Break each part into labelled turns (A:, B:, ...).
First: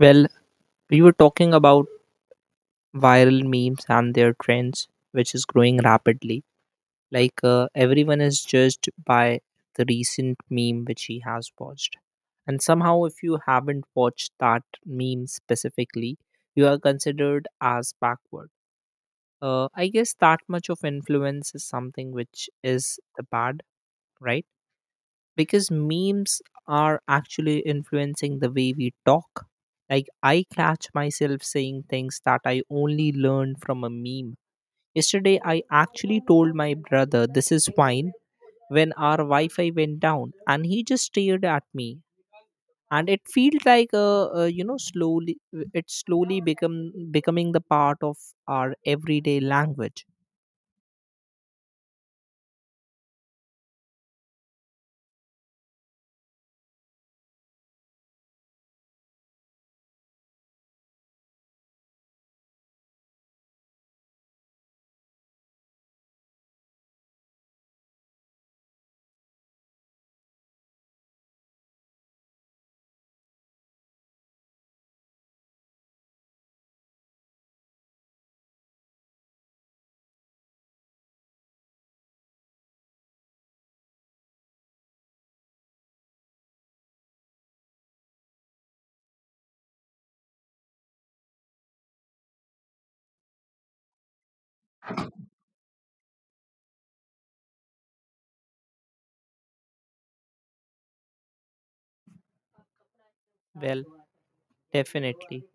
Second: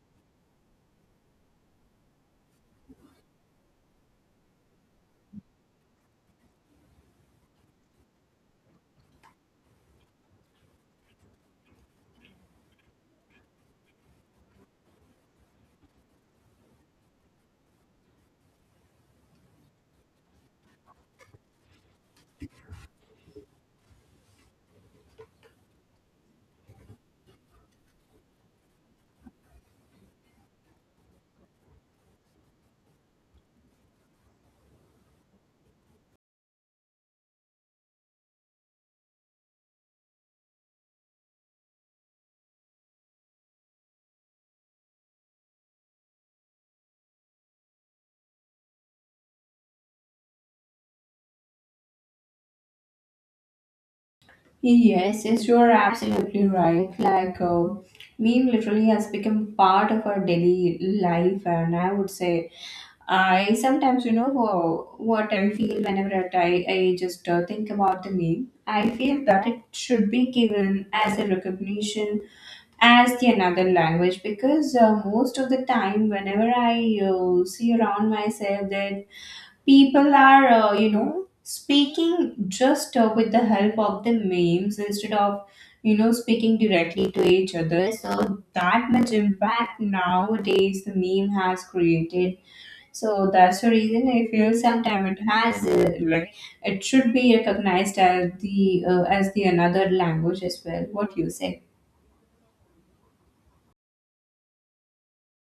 A: Well, we were talking about viral memes and their trends, which is growing rapidly. Like, everyone is judged by the recent meme which he has watched. And somehow, if you haven't watched that meme specifically, you are considered as backward. I guess that much of influence is something which is the bad, right? Because memes are actually influencing the way we talk. Like, I catch myself saying things that I only learned from a meme. Yesterday, I actually told my brother, "This is fine," when our Wi Fi went down, and he just stared at me. And it felt like, slowly, it's slowly become becoming the part of our everyday language.
B: Yes, yes, you are absolutely right. Meme literally has become part of our daily life, and I would say, I sometimes, what I feel whenever I just think about the meme, I feel that it should be given as a recognition as the another language because most of the time, whenever I see around myself that people are speaking just with the help of the memes instead of you know speaking directly to each other, so that much impact nowadays the meme has created. So that's the reason I feel sometimes it has like it should be recognized as the another language as well, what you say.
A: Well, definitely.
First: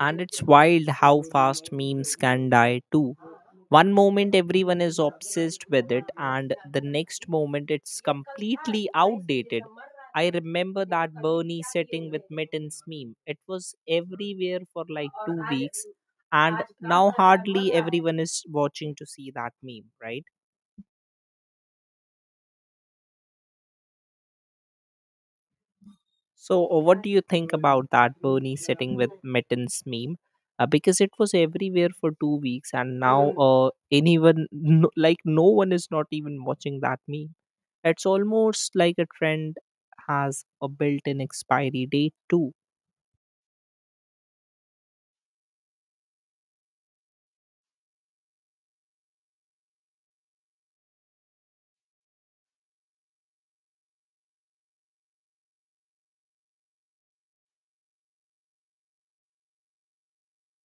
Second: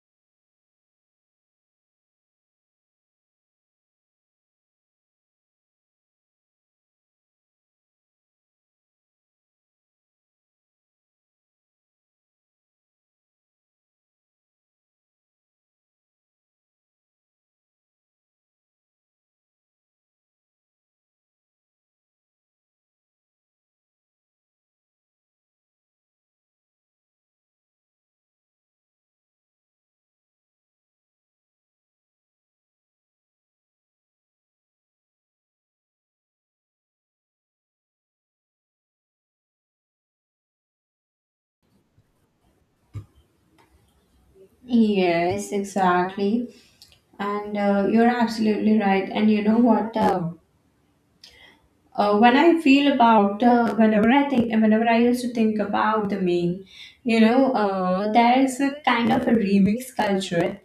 A: And it's wild how fast memes can die too. One moment everyone is obsessed with it, and the next moment it's completely outdated. I remember that Bernie setting with mittens meme. It was everywhere for like 2 weeks, and now hardly everyone is watching to see that meme, right? So, what do you think about that Bernie sitting with Mittens meme? Because it was everywhere for 2 weeks, and now anyone, no, like no one is not even watching that meme. It's almost like a trend has a built-in expiry date too.
B: Yes, exactly. And you're absolutely right. And you know what, when I feel about whenever I think, whenever I used to think about the meme, you know, there is a kind of a remix culture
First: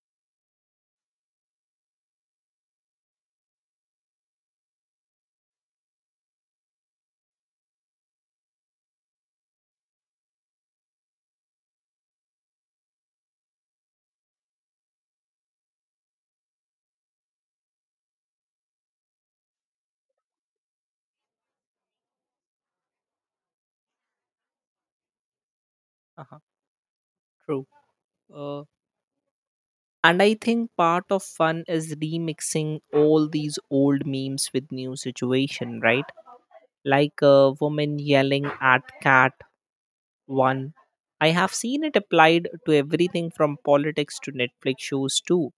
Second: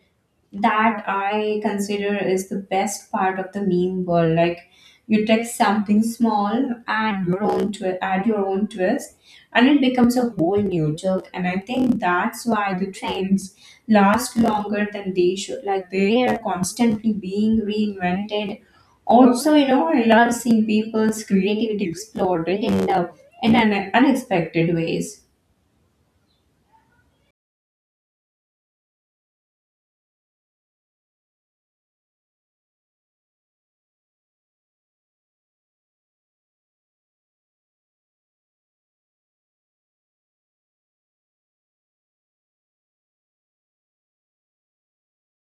B: that I consider is the best part of the meme world. Like you text something small and your own add your own twist, and it becomes a whole new joke. And I think that's why the trends last longer than they should. Like they are constantly being reinvented. Also, you know, I love seeing people's creativity exploded in the in an unexpected ways.
A: Uh-huh, true. Uh, And I think part of fun is remixing all these old memes with new situation, right? Like a woman yelling at cat one. I have seen it applied to everything from politics to Netflix shows too.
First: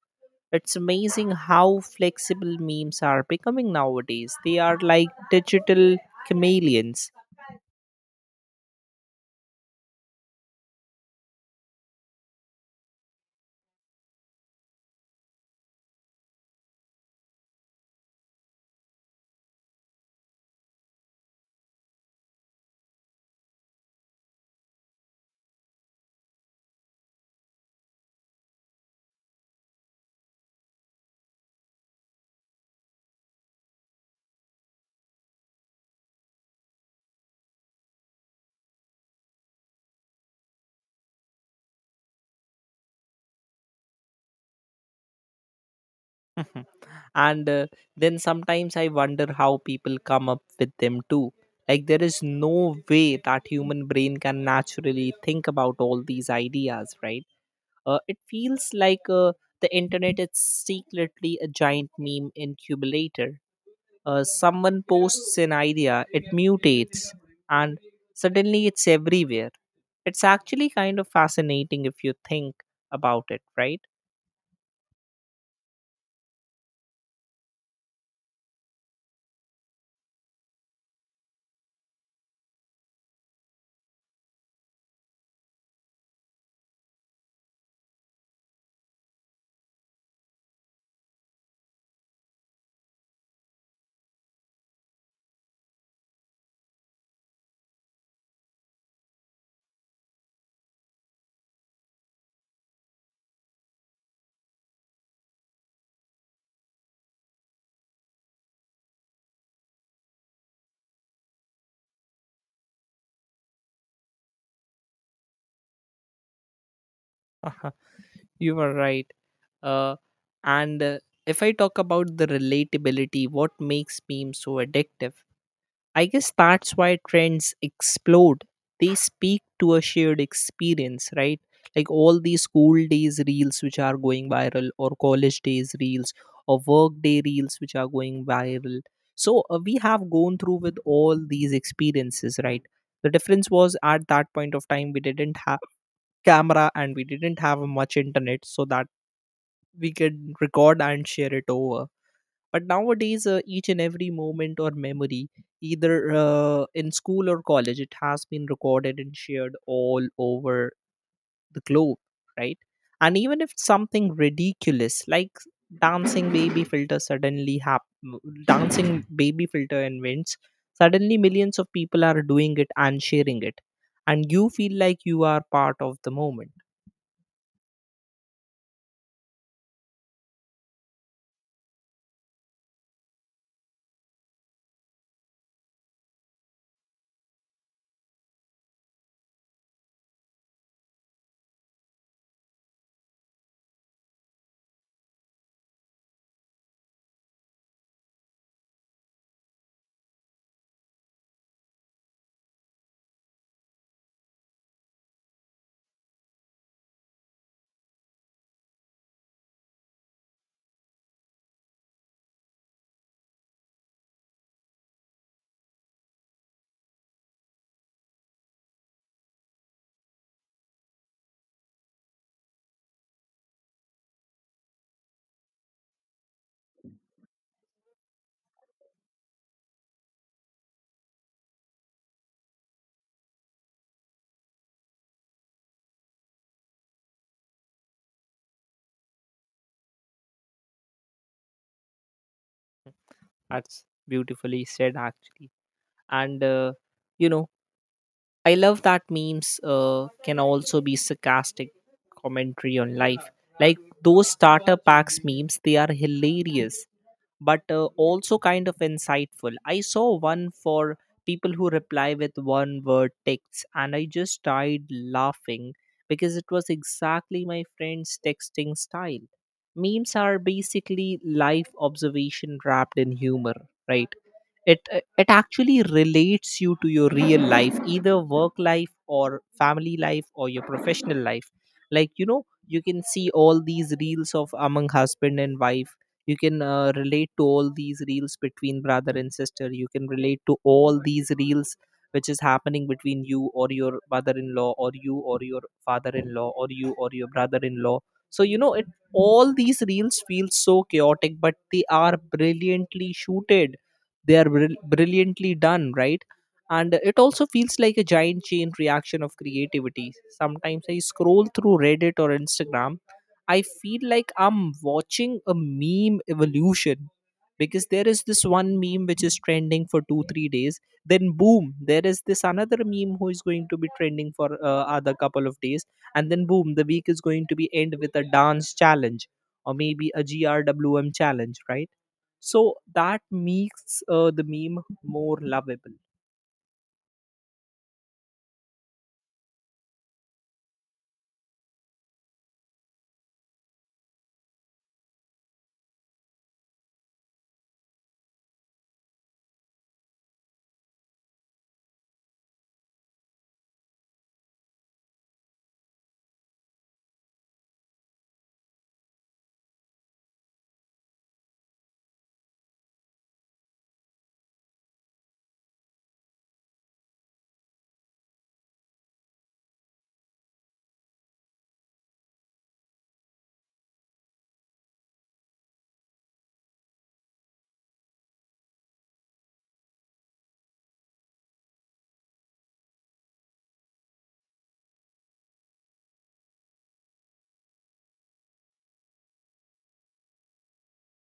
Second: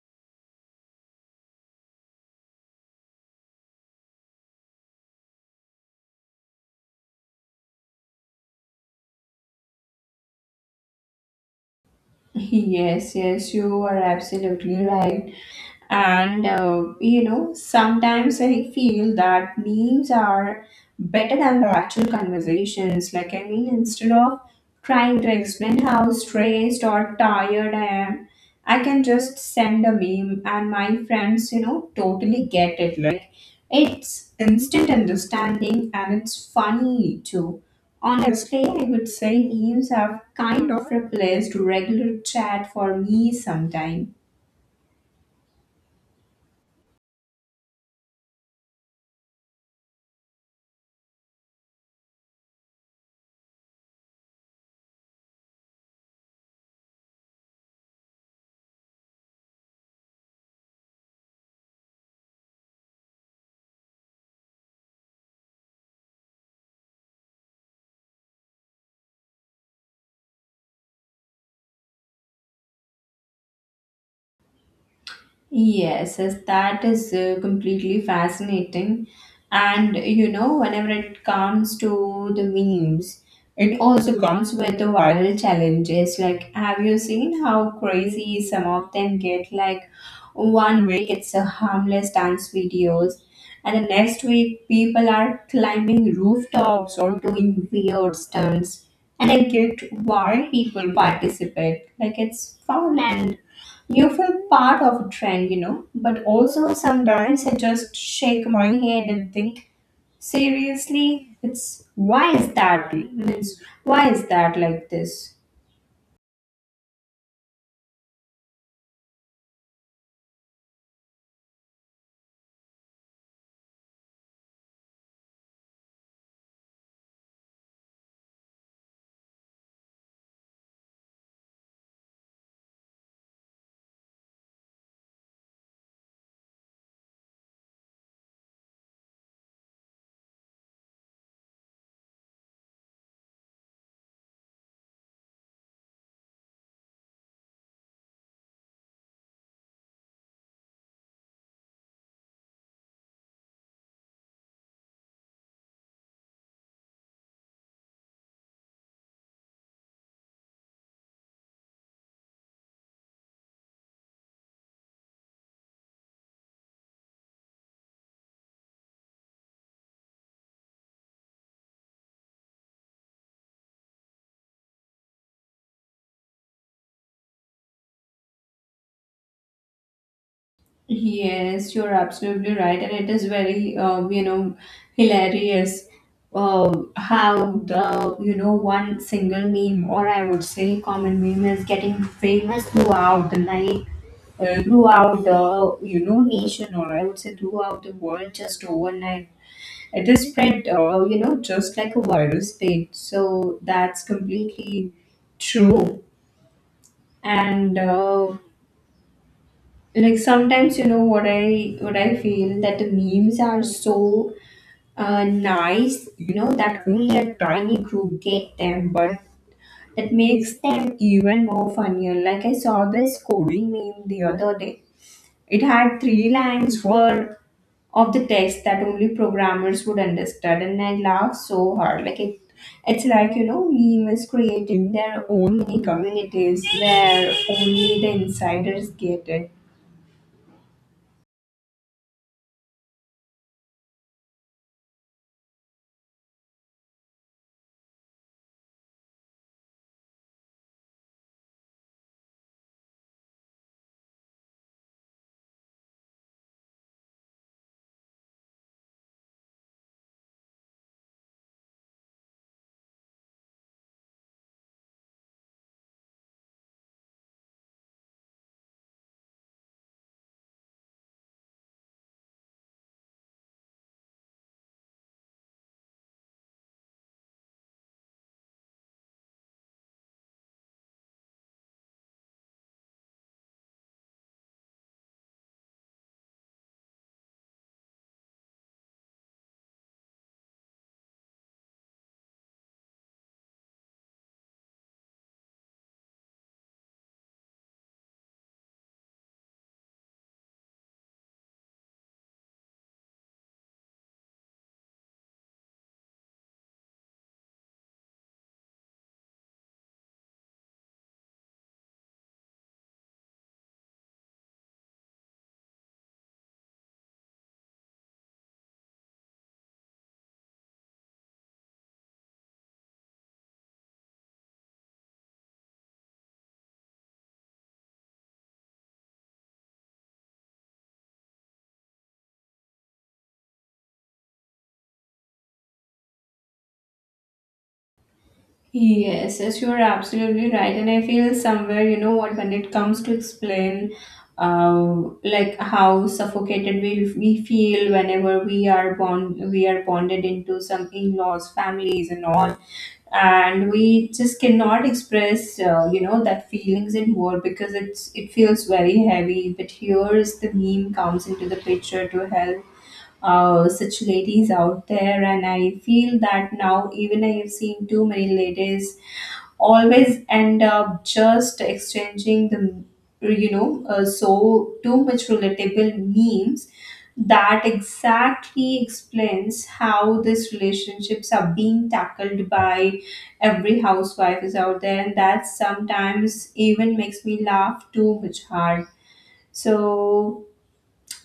A: It's amazing how flexible memes are becoming nowadays. They are like digital chameleons.
B: Yes, yes, you are absolutely right. And you know, sometimes I feel that memes are better than the actual conversations. Like, I mean, instead of trying to explain how stressed or tired I am, I can just send a meme, and my friends, you know, totally get it. Like, it's instant understanding and it's funny too. Honestly, I would say memes have kind of replaced regular chat for me sometimes.
A: And then sometimes I wonder how people come up with them too. Like there is no way that human brain can naturally think about all these ideas, right? It feels like the internet is secretly a giant meme incubator. Someone posts an idea, it mutates, and suddenly it's everywhere. It's actually kind of fascinating if you think about it, right?
B: Yes, yes, that is completely fascinating. And you know, whenever it comes to the memes, it also comes with the viral challenges. Like, have you seen how crazy some of them get? Like, one week it's a harmless dance videos, and the next week people are climbing rooftops or doing weird stunts. And I get why people participate. Like, it's fun and you feel part of a trend, you know, but also sometimes I just shake my head and think, seriously, it's why is that? Means why is that like this?
A: You are right. Uh, and If I talk about the relatability, what makes memes so addictive? I guess that's why trends explode. They speak to a shared experience, right? Like all these school days reels which are going viral, or college days reels, or work day reels which are going viral. So we have gone through with all these experiences, right? The difference was at that point of time we didn't have camera and we didn't have much internet, so that we can record and share it over, but nowadays each and every moment or memory, either in school or college, it has been recorded and shared all over the globe, right? And even if something ridiculous like dancing baby filter suddenly hap- dancing baby filter invents, suddenly millions of people are doing it and sharing it. And you feel like you are part of the moment.
B: Yes, you're absolutely right, and it is very, hilarious how the, you know, one single meme, or I would say common meme, is getting famous throughout the night, throughout the, you know, nation, or I would say throughout the world just overnight. It is spread, you know, just like a virus spread. So that's completely true. And like sometimes, you know, what I feel that the memes are so nice, you know, that only a tiny group get them, but it makes them even more funnier. Like I saw this coding meme the other day. It had three lines worth of the text that only programmers would understand, and I laughed so hard. Like it, it's like you know, memes creating their own mini communities where only the insiders get it.
A: That's beautifully said, actually. And, you know, I love that memes can also be sarcastic commentary on life. Like those starter packs memes, they are hilarious, but also kind of insightful. I saw one for people who reply with one word texts, and I just died laughing because it was exactly my friend's texting style. Memes are basically life observation wrapped in humor, right? It actually relates you to your real life, either work life or family life or your professional life. Like you know, you can see all these reels of among husband and wife, you can relate to all these reels between brother and sister, you can relate to all these reels which is happening between you or your mother-in-law or you or your father-in-law or you or your brother-in-law. So you know, it, all these reels feel so chaotic, but they are brilliantly shooted, they are brilliantly done, right? And it also feels like a giant chain reaction of creativity. Sometimes I scroll through Reddit or Instagram, I feel like I'm watching a meme evolution, because there is this one meme which is trending for 2 3 days, then boom, there is this another meme who is going to be trending for other couple of days, and then boom, the week is going to be end with a dance challenge, or maybe a GRWM challenge, right? So that makes the meme more lovable.
B: Yes, yes, you are absolutely right. And I feel somewhere, you know what, when it comes to explain uh, like how suffocated we feel whenever we are bonded into some in-laws, families and all. And we just cannot express, you know, that feelings in word because it feels very heavy. But here is the meme comes into the picture to help such ladies out there. And I feel that now even I have seen too many ladies always end up just exchanging the you know so too much relatable memes that exactly explains how these relationships are being tackled by every housewife is out there, and that sometimes even makes me laugh too much hard, so.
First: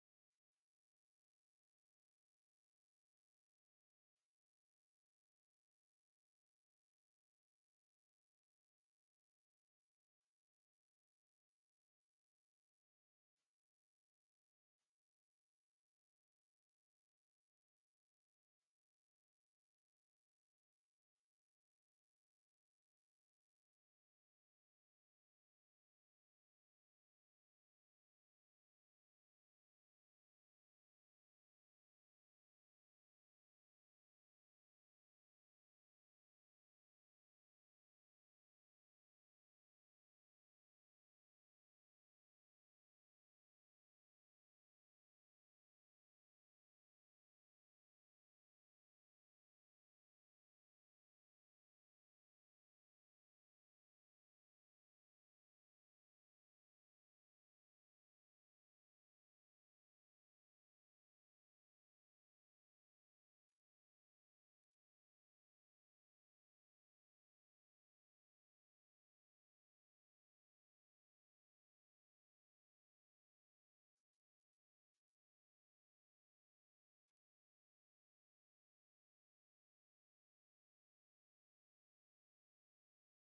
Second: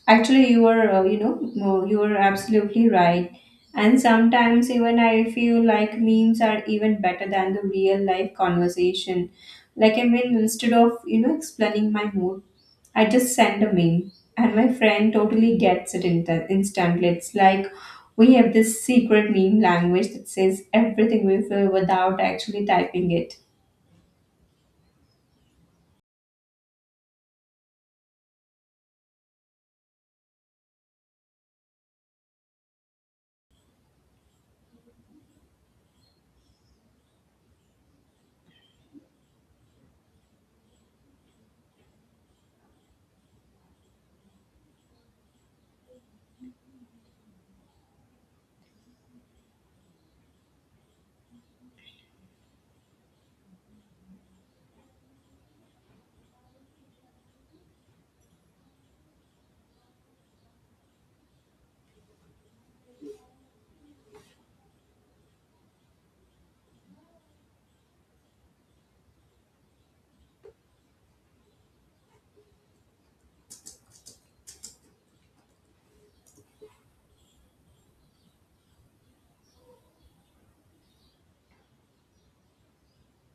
B: Actually, you are you know, no, you are absolutely right. And sometimes even I feel like memes are even better than the real life conversation. Like, I mean, instead of, you know, explaining my mood, I just send a meme. And my friend totally gets it in instantly. It's like we have this secret meme language that says everything we feel without actually typing it.